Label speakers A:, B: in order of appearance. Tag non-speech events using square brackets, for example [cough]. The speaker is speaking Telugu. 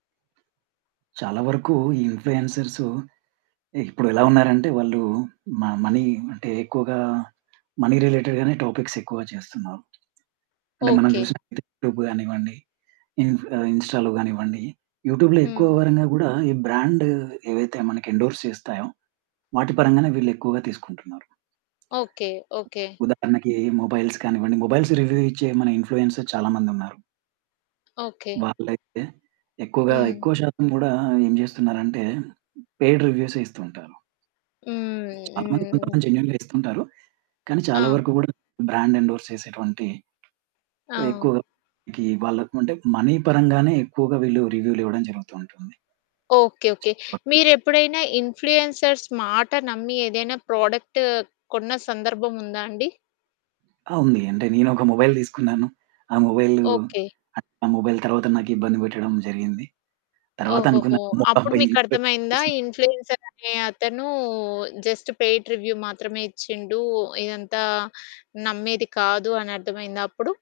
A: చాలా వరకు ఈ ఇన్‌ఫ్లుయెన్సర్సు ఇప్పుడెలా ఉన్నారంటే, వాళ్ళూ మ మనీ అంటే, ఎక్కువగా మనీ రిలేటెడ్‌గానే టాపిక్స్ ఎక్కువ చేస్తున్నారు. అంటే, మనం
B: ఓకె.
A: జూసినట్లయితే యూట్యూబ్ గానివ్వండి, ఇన్ ఇన్‌స్టాలో గానివ్వండి, యూట్యూబ్‌లో ఎక్కువ
B: హ్మ్.
A: ఎవరైనా గూడా ఈ బ్రాండ్ ఏవైతే మనకి ఎండోర్స్ చేస్తాయో, వాటి పరంగానే వీళ్ళు ఎక్కువగా తీసుకుంటున్నారు.
B: ఓకె. ఓకె.
A: ఉదాహరణకి, మొబైల్స్ కానివ్వండి. మొబైల్స్ రివ్యూ ఇచ్చే, మన ఇన్‌ఫ్లుయెన్సర్ చాలా మందున్నారు...
B: ఓకె.
A: వాళ్ళైతే ఎక్కువగా,
B: హ్మ్.
A: ఎక్కువ శాతం గూడా ఏం జేస్తున్నారంటే, పెయిడ్ రివ్యూసే ఇస్తుంటారు.
B: హ్మ్.
A: చాలా మంది,
B: హ్మ్.
A: కొంతమంది జెన్యూన్‌గా ఇస్తుంటారు. కానీ చాలా
B: ఆ!
A: వరకు గూడా బ్రాండ్ ఎండోర్స్ చేసేటువంటి
B: ఆ!
A: ఎక్కువగా గీ వాళ్ళకు అంటే, మనీ పరంగానే ఎక్కువగా వీళ్ళు రివ్యూలివ్వడం జరుగుతూ ఉంటుంది.
B: ఓకె. ఓకె.
A: [unintelligible]
B: మీరెప్పుడైనా ఇన్‌ఫ్లుయెన్సర్స్ మాట నమ్మి ఏదైనా ప్రొడక్ట్ కొన్న సందర్భం ఉందా అండి?
A: ఆ! ఉంది. అంటే నేనొక మొబైల్ దీసుకున్నాను. ఆ మొబైలు,
B: ఓకె.
A: ఆ మొబైల్ తర్వాత నాకు ఇబ్బంది బెట్టడం జరిగింది, తర్వాత
B: ఓహోహో!
A: అనుకున్నాను. మొత్తం
B: అప్పుడు
A: బై
B: మీకర్థమయిందా?
A: ఇన్‌ఫ్లుయెన్సర్స్
B: ఇన్‌ఫ్లుయెన్సర్ అనే అతను జస్ట్ పెయిడ్ రివ్యూ మాత్రమే ఇచ్చిండు. ఇదంతా నమ్మేది కాదు అని అర్థమైందా అప్పుడు?